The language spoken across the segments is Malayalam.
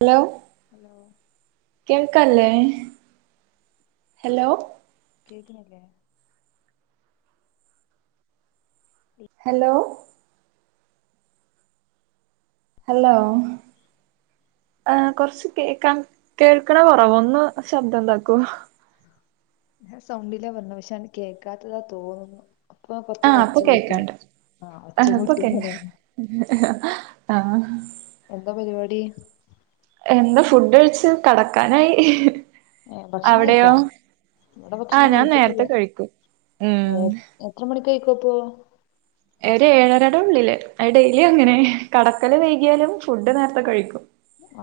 ഹലോ ഹലോ കേൾക്കല്ലേ ഹലോ ല്ലേ ഹലോ ഹലോ ആ കൊറച്ച് കേക്കൻ കേൾക്കണ കൊറവ ഒന്ന് ശബ്ദം ഇണ്ടാക്കൂ ഞാ സൗണ്ടില്ലേ പറഞ്ഞ പക്ഷാന് കേൾക്കാത്തതാ തോന്നുന്നു അപ്പൊ ആഹ കൊറച്ചൂടെ ഒച്ച അപ്പൊക്കെ കൂട്ടി ആക്കാണ്ട ആഹ് ആ ഒച്ച കൂട്ടി അപ്പൊക്കെ ഹ്ഹ്ഹ് ആഹ് എന്താ പരിപാടി എന്താ ഫുഡ് കഴച്ച് കടക്കാനായി ഏ ഭക്ഷണം കഴിച്ചാ ഇവിടെ ആഹ ഭക്ഷണം ഞാൻ കഴിച്ചിട്ടില്ല നേരത്തെ കഴിക്കും ഉം കേക്കോ പോ ഒരുഏഴരട ഉള്ളില്ലേ അ ഡെയിലി അങ്ങനെ കടക്കല് വൈകിയാലും ഫുഡ് നേരത്തെ കഴിക്കും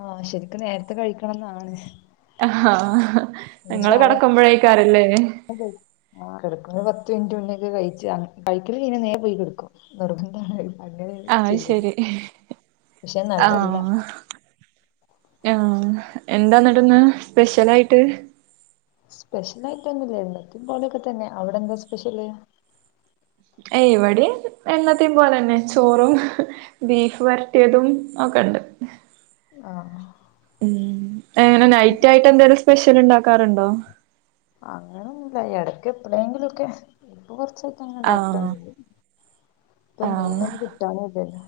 ആഹ ശരിക്കും നേരത്തെ കഴിക്കണന്നാണ് ആ നിങ്ങള്ങ്ങ കടക്കുമ്പോഴഴക്കാറല്ലേ ഒരു പത്ത് മിനിറ്റ് മുന്നേക്കെ കഴ കഴിക്കല് ഇനെ നേ പോയി കിടക്കും അങ്ങനെ ആ ചെയ്യല് ശരി പക്ഷെ നല്ലല്ല ആ എന്താന്നട്ട്ന്ന് സ്പെഷ്യൽ ആയിട്ട് സ്പെഷ്യൽ ആയിട്ടൊന്നുംല്ല എന്നത്തിം പോലെയൊക്കെ തന്നെ അവിടെ എന്താ സ്പെഷ്യല് എയ് ഇവടിം എന്നത്തെ പോലെന്നെ ചോറും ബീഫ് വരട്ടിയതും ഒ ക്കണ്ട് ആഹ് ഉം എങ്ങനെ നൈറ്റ് ആയിട്ട് എന്തെലും സ്പെഷ്യൽ ഉണ്ടാക്കാറുണ്ടോ അങ്ങനൊന്നുല്ല ഇടക്ക് എപ്പളെങ്കിലും ഒക്കെ ഇപ്പ കൊറച്ചായിട്ട്അങ്ങനെ ഉണ്ടാക്ക ആഹ് ലെന്നുല്ല പ്പം ആഹ് മീനെന്നു കിട്ടാനു ല്ലല്ലോ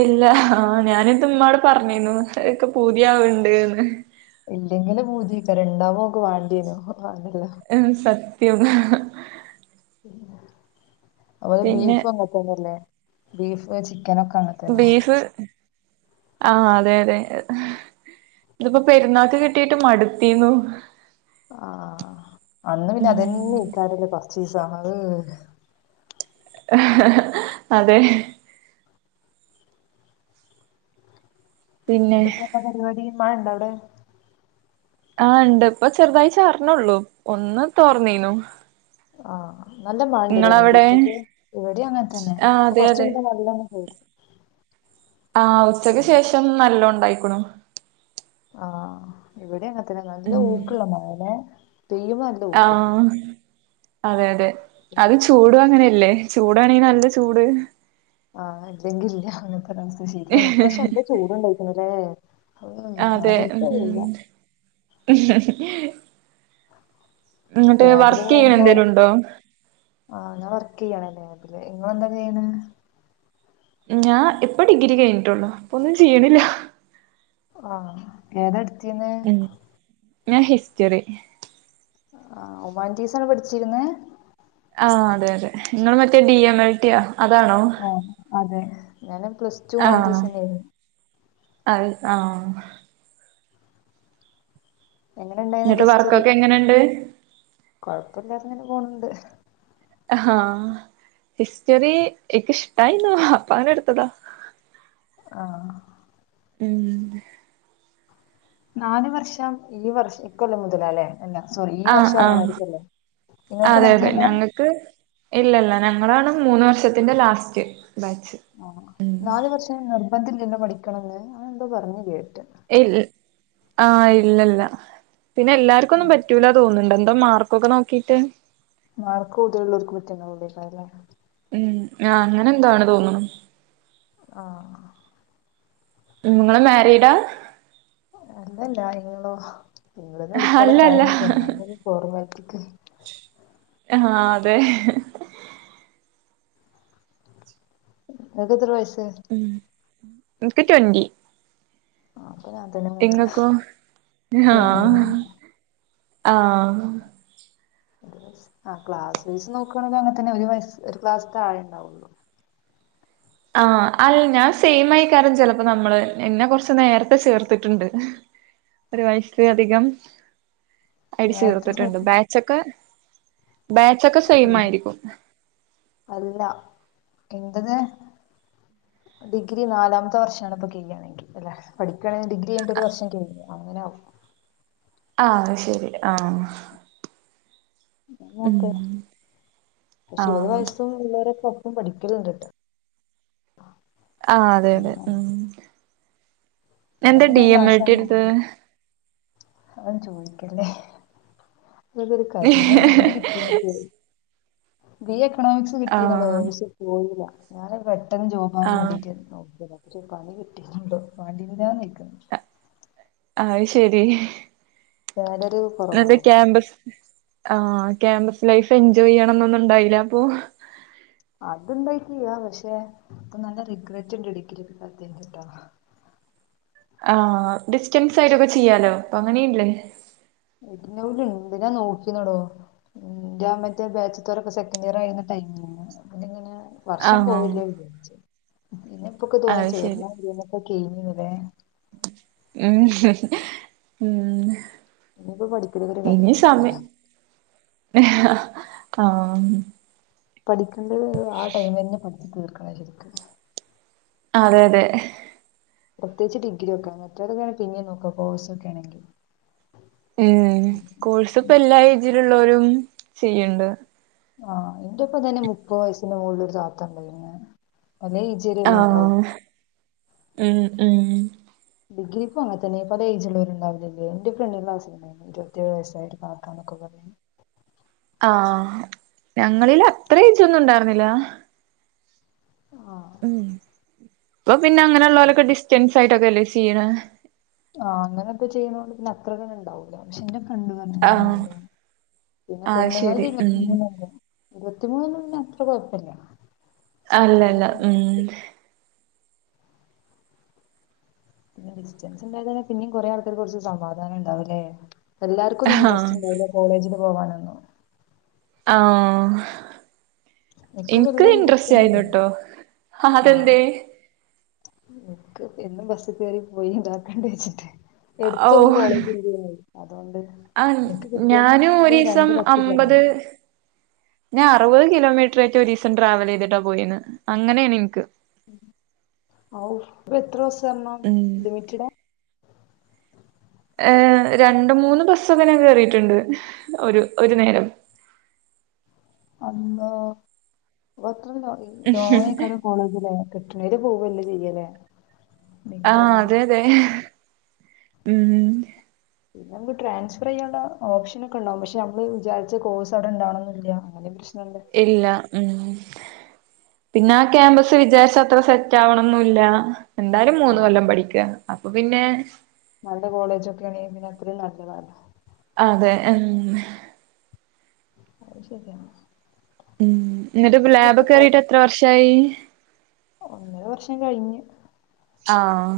ഇല്ല ആ ഞാനിത് ഇമ്മാട് പറഞ്ഞിന്നു ഇക്ക് പൂതിയാവ്ണ്ട്ന്ന് ഇല്ലെങ്കില് പൂതിക്കാരം ണ്ടാവുമ്പം നമ്മുക്ക് വാണ്ടിയ രോ ഉം സത്യം അഹ് പിന്നെ ബീഫ് അങ്ങന് തന്നല്ലേ ബീ ഫോ ചി ക്കനൊക്കെഅങ്ങന്‌തന്നെ ആഅതെ അതെ ഇത്പ്പോ പെരുന്നാക്ക് കിട്ടിട്ട് മടുത്തീന്നു ആ അന്ന് പിന്നെ അതന്നെ ഉം എയ്ക്കാരല്ലേ കൊർച്ചീ സം [unintelligible] അതെ പിന്നെ എന്തപ്പോ വിടെ പരിപാടിമാഴ ണ്ടോ അവിടെ ആ ഇണ്ട് ഇപ്പൊ ചെറ്താഴി ച്ചാറ് ണെ ള്ളു ഒന്ന് തോർന്നീനു ആ നല്ല മഴണ്ട് ലേ ഇങ്ങളവിടെ രണ്ടീസായിട്ട് ഇവിടി അങ്ങന് തന്നെ ആഹ് പ്പൊ അതെ കൊറച്ച് അതെ മുന്നെ നല്ലൊന്ന് പെയ്ത് ആ ഉച്ചക്ക് ശേഷം നല്ലോണ്ടായിക്ക്ണു ആ ഇവിടെ അങ്ങന് ത്തന്നെ നല്ല ഉം ഊക്ക്ള്ള മഴ ലേ പെയ്യുമ്പം നല്ല ഊക്ക് ആഹ് അതെ അതെ അത് ചൂട് അങ്ങനെല്ലേ ചൂടാണങ്കിനല്ല ചൂട് ആ ഇല്ലെങ്കില്ല അങ്ങന് ത്തെരവസ്ഥ ശരിയാണ് ഇപ്രാശ്യം നല്ല ചൂട് ണ്ടായിക് ണ്‌ലേ അതെ ഉം ഇങ്ങട്ട് ലേബ് ല് വർക്ക് ചെയ്യണ പോകുമ്പോ എന്തേലും ഉണ്ടോ ആ ഞാൻ വർക്ക് ചെയ്യാണ് ലേ ബ്‌ല് ഇങ്ങളന്താ ചെയ്യ്ണേ ഞാൻ ഇപ്പ ഡിഗ്രി കഴിഞ്ഞ് ട്ടൊള്ളൂ പ്പൊന്നും ചെയ്യ്ണ്ല്ല ആ ഏതാട്ത്തീന്നേ ഞാ ഹിസ്റ്ററി ആ ഹുമാന്റീസാണ് പഠിച്ചിരുന്നേ ആ അതെ അതെ ഇങ്ങൾ മറ്റേ ഡി എം എൽട്ടി യാ അതെ ഞാനും പ്ലസ്ടു ഹുമാന്റീസ ന്നെ യേനി അഹ് ആ എങ്ങനെ ഇങ്ങട്ട് വർക്കൊക്കെ എങ്ങനെണ്ട് കൊഴപ്പല്ലാതെങ്ങനെ പോണ് ണ്ട് ഹാ ഹിസ്റ്ററി ഇക്ക് ഇഷ്ടായിന്നു അപ്പ അങ്ങനെ ട്ത്തതാ ആ ഉം നാല് വർഷം ഈ വർ ഇക്കൊല്ലം മുതലാ ല്ലേ ആആ നിങ്ങൾക്ക് അതെ അതെ ഉണ്ടായിട്ടില്ലല്ലോ ഞങ്ങൾക്ക് ഇല്ലല്ല ഞങ്ങളാണ് മൂന്ന് വർഷത്തിന്റെ ലാസ്റ്റ് ബാച്ച് ആ ഉം നാല് വർഷം നിർബന്ധല്ലല്ലോ പഠിക്കണംന്ന് അങ്ങനെ എന്തോ പറഞ്ഞീല്ലേ ഇൽ ആഹ് ഇല്ലല്ല പിന്നെ എല്ലാർക്കൊന്നും പറ്റൂല തോന്ന്ണ്ട് ടെ മാർക്കൊക്കെ നോക്കീട്ടേ മാർക്ക് കൂടുതല്ള്ളോൽക്ക് പറ്റുന്നെള്ളെ യ്ക്കാരല്ലേ ആ അങ്ങനെ എന്തോണ് തോന്ന്ണ് ആ നിങ്ങള് മാരിഡാ അല്ലല്ല നിങ്ങളോ നിങ്ങളന്ന് വിളിക്കളും അല്ലല്ല [unintelligible] ക്കെ ആഹ അതെ എകത്ര വയസ്സ ഇൻക്ക്‌ ട്വന്ന്ന്റി ആഹ് അപ്പൊ ഞാൻ തന്നെ മൂത്തത് എങ്ങക്കോ ആഹ ട്വന്റി വൺ ആഹ ആ ക്ലാസ്സ് നോക്കുകയാണെങ്കിൽ അങ്ങനെ തന്നെ ഒരു ഒരു ക്ലാസ്സതാഴെ ഉണ്ടാവുള്ളു ആഹ അല്ല ഞാൻ സെയിം ആയി കാരണം ചിലപ്പോ നമ്മള് എന്നെ കൊറച്ച നേരത്തെ ചേർത്തിട്ടുണ്ട് ഒരു വയസില അധികം നേരത്തെ അടിച്ചുർത്തിട്ടുണ്ട് ചേർത്തിനെ ബാച്ചൊക്കെ ബാച്ചൊക്കെ സെ ആയിരിക്കും എറത് ഡിഗ്രി നാലാമത്തെ വർഷണിപ്പ ചെയ്യുകയാണെങ്കിൽ അല്ലെ പഠിക്കും ണെ ഡിഗ്രി ചെയ്യണ്ട ഒരു വർഷം കഴി അങ്ങനെ ആാവും ആഹ ശരി ആഹ ങ്ങട്ട പക്ഷെ ഇരുപത് ആഹ് വയസ്ന്നള്ളവര പ്പും പഠിക്കലണ്ട്ട്ട് ആ അതെ അതെ ഉ എന്താ ഡി എം ഇട്ടി എടുത്ത അവൻ ചോദിക്കല്ലേ ഇതക്ക അത ഡിഗ്രി കിട്ട എക്കണോമിക്സ് ആഹ് കിട്ടിയെന്നോശ പോയില്ല ഞാൻ പെട്ടെന്ന് ജോബാൻ ആഹ് വേണ്ടിയിട്ടായിരുന്നു ഒരു പണി കിട്ടിട്ടണ്ടോ പണ്ടി വിരാ നക്കുന്നു അത് ശരി സാലറി നന്റെ കുറവാണോ ക്യാമ്പസ് ആഹ ക്യാമ്പസ് ലൈഫ് എൻജോയ് ചെയ്യണംന്നൊന്നും ഇണ്ടായില്ല അപ്പൊ അത്ണ്ടായിട്ട പക്ഷെ ഇപ്പൊ നല്ല റിഗ്രെറ്റ് ഉണ്ട് ഡിഗിരി ഒക്കെ കത്തി ചിട്ടാ [inaudible] ആഹ ഡിസ്റ്റൻസ് ആയിട്ടൊക്കെ ചെയ്യാലോ ഇപ്പൊ അങ്ങനെയില്ലേ ഇന്റ് നവ്ൽ ഉണ്ട്ഞാൻ നോക്കിന്നോടോ എന്റെ മറ്റേ ബാച്ച്ത്തോരൊക്കെ സെക്കൻഡ് ഇയർ ആയി അ ഇങ്ങനെ വർഷം ആഹ് പോവില്ല വിചോരിച്ച് പിന്നെ ഇപ്പൊക്കെ തോന്നാ അത് ശരി ചേർന്നന്നൊക്കെ കഴിഞ്ഞിന്നു ലൊ ഉം ഉം ഇനിയിപ്പോപഠികല് ഒരു കഥ ഇനി തന്നൊയിക്കാം ആഹ പഠിക്കണ്ട് ആ ടൈം തന്നെ പഠിച്ച തീർക്കണ ശരിക്ക് അതെ അതെ പ്രത്യേകിച്ച് ഡിഗ്രി ഒക്കാ മറ്റേതൊക്കെയാണ് പിന്നെയെ നോക്കാം കോഴ്സ ഒക്കെ ആണെങ്കിൽ വീട്ടിൽ ഉള്ളോരുംചെയ്യണ്ട് ആഹ് ഇതുപ്പതന്നെ മുപ്പത് വയസിന്റെ മുകളില ഒരു താത്ത ഉണ്ട് എ അല്ല ഈചേരിയൽ ഉണ്ടാവും ആഹ് ഉം ഉം ഡിഗ്രി അങ്ങന തന്നെ പല ഏജുള്ളരു ഉണ്ടാവില്ലേ എ് ഫ്രണ്ട്ന്റെ ക്ലാസ്സിൽ ഉണ്ടായിരുന്നു ഇരുപത്തിേഴ് വയസ്സായിട്ട് കാക്ക എന്നെക്കാപറഞ് [inaudible] ആഹ ഞങ്ങളില് അത്ര ഏജുഒന്നും ഉണ്ടായിരുന്നില്ല ആഹ് ഉം അപ്പ പിന്നെ അങ്ങനെള്ളവലൊക്കെ ഡിസ്റ്റൻസ് ആയിട്ടൊക്കെല്ലേ ചിയ്ണ് ആഹ് അങ്ങനെൊക്കെ ചെയ്യതൊണ്ട് പിന്നെ അത്ര ഉണ്ടാവൂല പക്ഷെ പണ്ട പറഞ്ഞങ്ങനെ ആഹ് ഉണ്ട്പിന്നെ അത് പെണ്ണുങ്ങൾ ശരി ഉം ഇരുപത്തിമൂന്ന് എല്ലാ ഇരുപത്തിമൂന്ന് മ അത്ര കുഴപ്പില്ല അല്ലല്ല ഉം പിന്നെ ഡിസ്റ്റൻസ് ഉണ്ടായന്നെ പിന്നും കുറേ ആൾക്കക്ക് കുറച്ച് സമാധാനം ഉണ്ടാവല്ലേ എല്ലാർക്കും ഒും ആഹ് ഇൻട്രസ്റ്റ് ഉണ്ടല്ല കോളേജന് പോവാനൊന്നു ആഹ നിക്കും എനിക്ക് വല്യ ഇൻട്രസ്റ്റ് ഒന്നുമില്ല ആയിരുന്നുട്ടോ അതെന്തേ ഇക്ക് എന്നും ബസ്സിൽ കയറി പോയി ഇതാക്കണ്ട ച്ചിട്ട് ഔ എടുത്തൊന്ന് കോളേജിലെന്നും അതുകൊണ്ട് ആഹ് എനിക്ക് കിട്ടിയ തുംരണ്ട് ബസ് അത് [inaudible] ഞാൻ അറുപത് കിലോമീറ്റർറ്റൊ ഒരു ദിവസം ട്രാവൽ ചെയ്തിട്ടാ പോയന്ന് അങ്ങനെയാണ് ഇന്ക്ക് അവ് ഇപ്പോ എത്ര ബസ്സ് കയറണം ഉം ലിമിറ്റഡ ഏ രണ്ട് മൂന്ന് ബസ്സൊക്കനെ കറിയിട്ടുണ്ട് ഒരു ഒരു നേരം [inaudible] അള്ളാഅത്ര ലോങ്ങ് അയി കാരംകോളേജില കിട്ട് ണോ പോവല്ല ചെയ്യല്ലേ ഡിഗ്രി ആഹ ആവുമ്പോ അതെ അതെ ഉം പിന്നെമുക്ക് ട്രൻഫർ ചെയ്യേണ്ട ഓപ്ഷൻ ഒക്കെണ്ടകും പക്ഷ നമ്മള് വിചാരിച്ച കോഴ്സ്ടെണ്ടണന്നില്ല അതാ പ്രശ്നം ഇല്ല ഉം പിന്നെ ആ ക്യാമ്പസ് വിചാരിച്ചഅത്ര സെറ്റ് ആവണംന്നല്ല എന്തായാലും മൂന്ന് ആഹ് കൊല്ലം പഠിക്കുക അപ്പൊ പിന്നെ നല്ല കോളേജ് ഒക്കെയ ആണെങ്ക പിന്നെ അത്രയും നല്ലതാണ് അതെ ഉ അത് ശരിയാണ് ഉം എന്നിട്ട് ഇത് ലാബ് കിട്ടിപ്പോ കറിയിട്ട് എത്ര വർഷായി ഒന്നര വർഷം കഴിഞ്ഞ് ആഹ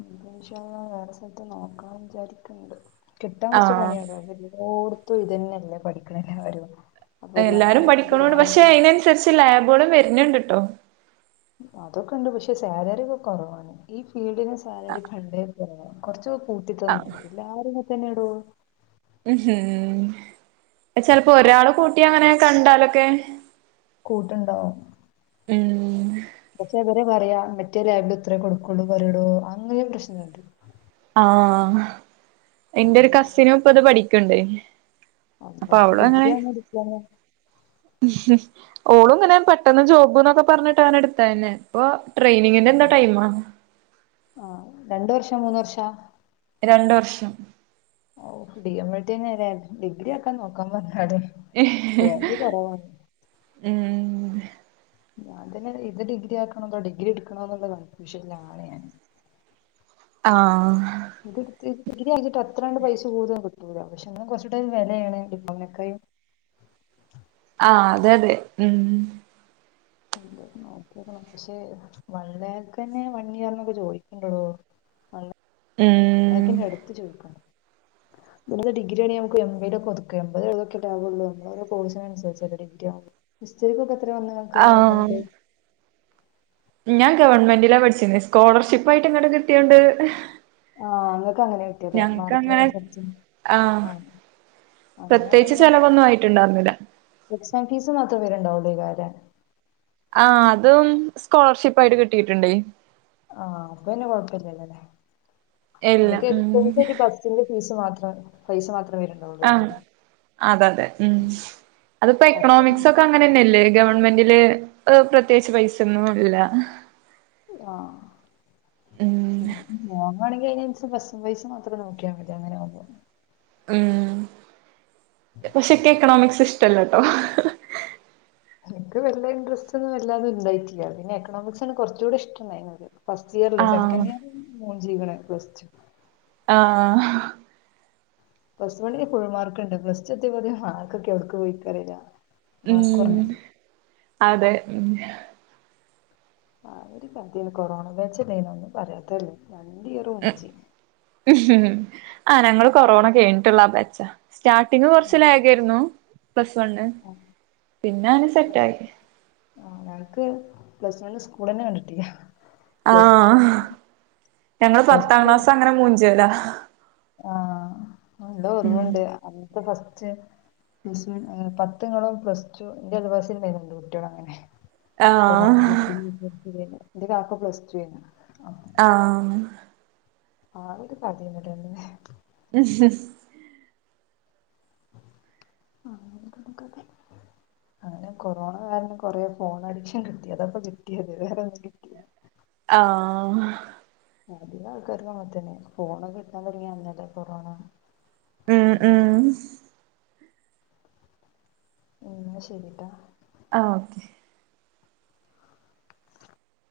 ഇഞ്ഞ് പ്പോ ഇൻശാ അള്ളാവേറെ സ്ഥലത്ത്നോക്കാന് വിചാരിക്ണ്ട് കിട്ടാൻ കുറച്ച് ആഹ് പണിയാള്ളൂ എല്ലോടത്തും ഇതന്നെയല്ലേ പഠിക്കണല്ലേ വരു എല്ലാരും പഠിക്കണോണ്ട് പക്ഷെ അതിനനുസരിച്ച് ലാബുകളും വരുന്നണ്ട് കേട്ടോ അതൊക്കെ ഉണ്ട് പക്ഷെ സാലറി ഒക്കെ കുറവാണ് ഈ ഫീൽഡിന് സാലറി പണ്ടെ കൊറച്ച കൂട്ടിത്തൊന്നട ആഹ് എല്ലാരും ഇങ്ങ തന്നെ ആഡോ ഉം ഹം ഉ ചിലപ്പോ ഒരാള് കൂട്ടി അങ്ങനെ കണ്ടാലൊക്കെ കൂട്ടുണ്ടാവും ഉം പക്ഷെ അവരു പറയാ മറ്റേ ലബില ഇത്രയേ കൊടുക്കുള്ളൂ പറയടോ അങ്ങനെ പ്രശ്നുണ്ട് ആഹ എന്റെ അതാണ് ഒരു കസിനും ഇപ്പ അത് പഠിക്കണ്ടേ അല്ലാഹ് ഓളും ഇങ്ങനെ പെട്ടെന്ന് ജോബ് എന്നൊക്കെ പറഞ്ഞിട്ട് ആണ് എടുത്തായിന്നെ അപ്പൊ ട്രെയിനിങ്ങിന്റെ എന്താ ടൈമ ഇ മൂന്ന് വർഷം രണ്ട് വർഷം ഓ ഡി എം എൽ ടില്ല ഡിഗ്രി ഒക്കെ നോക്കാൻ പറഞ്ഞ അതെ കുറവാ ഉം ഞാൻ തന്നെ ഇത് ഡിഗ്രി ആക്കണന്തോ ഡിഗ്രി എടുക്കണന്നുള്ളത് കൺഫ്യൂഷനിൽ ആണ് ഞാൻ ആഹ ഇത് ഇത്തിരി കഴിഞ്ഞിട്ട് അത്രാണ്ട് പൈസ കൂടുതൽ കിട്ടൂല്ല പക്ഷെ ഒന്ന് കുറച്ചൂടെ വിലയാണ് ഇപ്പക് [inaudible] ആഹ അതെതെ ഉം ഇ നോക്കണം പക്ഷെ വൺ ലാക് തന്നെ വൺ ഇയർന്നൊക്കെ ചോദിക്കണ്ടോടോ അല്ല ഉം അയക്കിന്റെ അടുത്ത് ചോദിക്കണം ഇമ്മ ഡിഗ്രി ആണങ്കിൽ നമുക്ക് എം ബി എ കൊടുക്കേണ്ടത് എപത്ഴതൊക്കെ ലാവുള്ളൂ നമ്മ കോഴ്സിനനുസരിച്ചല്ലേ ഡിഗ്ര ആകും മിസ്റ്റെയ്ക്കൊക്കെ എത്ര വന്ന് നമക്ക് ആഹ് എമൗണ്ട് ഞാൻ ഗവൺമെന്റിലാ പഠിച്ചീനെ സ്കോളർഷിപ്പ് ആയിട്ട് ഇങ്ങട് കിട്ടിയോണ്ട് ആഹ് നിങ്ങക്ക് അങ്ങനെ കിട്ടിയല്ലെ ഞങ്ങക്ക് മാർക്കിന് അങ്ങനെ അനുസരിച്ച് ആഹ് അങ്ങനെ പ്രത്യേകിച്ച് പിന്നെ ചെലവൊന്നും ആയിട്ടുണ്ടായിരുന്നില്ല എക്സാം ഫീസ് മാത്രം വര്ണ്ടാവൊള്ളു ള്ളെയ്ക്കാരം ആ അതും സ്കോളർഷിപ്പ് ആയിട്ട് കിട്ടിയിട്ട്ണ്ട് ആഹ് അപ്പംന്നെ കൊഴപ്പില്ലല്ലോല്ലേ എല്ലാം നിക്ക് ഉം എക്സ്പെൻസായ്ട്ട് ബസിന്റെ ഫീസ് മാത്രം ആ പൈസ മാത്രം വരുന്നുണ്ടാവുള്ളൂ ആഹ് അല്ലേ അതതെ ഉം അതിപ്പോ എക്ക്ണോമിക്സ് ഒക്കെ അങ്ങനെ തന്നെയല്ലേ ഗവൺ ഗവൺമെന്റില് അ് പ്രത്യേകിച്ച് പൈസൊന്നും ഇല്ല ആഹ് ഉം അതെന്നേണ് വേണെങ്കി [unintelligible] ബസ് പൈസ മാത്രം നോക്കിയാ മതി അങ്ങനെണെങ്കി ഉം പക്ഷെക്കെ എക്കണോമിക്സ് ഇഷ്ടല്ലോട്ടോ എനിക്ക് വെല്ല്യ ഇൻട്രസ്റ്റ് ഒന്നും വല്ലാണ്ട്ണ്ടായിട്ടില്ല പിന്നെ എക്കണോമിക്സ്സാണ് കൊറ്ച്ചൂടി ഇഷ്ടണ്ടായിരുന്നത് ഫസ്റ്റ് ഇയറ്ൽ ആഹ് സെക്കൻഡ് ഇയറിൽ പിന്നെ മുഞ്ചീക്ക്ണ് പ്ലെസ്ടു ആഹ് പ്ലസ് വണ്ണിൽ ഫുൾ മാർക്ക്ണ്ട് പ്ലസ് ടു എത്തിയപ്പോത്ത്ന് മാർക്കൊക്കെ എവിട്ക്ക് പോയിക്കറീല്ല ഉം അതെ ഉം ആ ഒരു കതേണ് കൊറോണ ബേച്ചല്ലേനോ ഒന്നും പറയാത്തല്ലേ ഉം ആ ഞങ്ങള് കൊറോണ കഴിഞ്ഞിട്ട്ള്ള ആ ബേച്ചാ സ്റ്റാർട്ടിങ്ങ് കൊറ്ച്ച് ലേഗേര്ന്നു പ്ലസ് വണ് പിന്നെ അങ്ങ് സെറ്റായി ആ ഞങ്ങക്ക് പ്ലസ് വൺ സ്കൂൾ തന്നെ കണ്ടിട്ടില്ലാ ആഹ് ഞങ്ങള് പ്ലസ് പത്താം ടു ക്ലാസ് അങ്ങനെ മൂഞ്ചോലാ ആഹ് നല്ല ഓറ്മണ്ട് അന്നത്തെ ഫസ്റ്റ് പ്ലസ് വൺ അങ്ങനെ പത്ത്ങ്ങനെ പ്ലസ്ടു ൻ്റെ അയൽവാസിണ്ടായ്നു കുട്യാളങ്ങനെ ആഹ് കൊറോണൻ്റെതീ പ്ലസ്ടുകയീഞ്ഞത് ൻ്റെകാക്ക പ്ലസ്ടുഎയ്നി ആഹ് ആ അവക്ക് പതിന്നെട്ടന്നേ അഹ ആഹ് [unintelligible] അങ്ങനെ കൊറോണ കാരണം കൊറേ ഫോൺ അഡിക്ഷൻ കിട്ടി അതാപ്പോ കിട്ടിയത് വേറെ ഒന്നും കിട്ടില്ല ആഹ് അധികം ആൾക്കാർതുംഅങ്ങനെ തന്നെ ഫോണൊക്കെ കിട്ടാൻ തൊട്ങ്ങിയ അന്നല്ലേ കൊറോണ ഉം ഉം ഇന്നാ ശരിട്ടാ ആ ഓക്കെ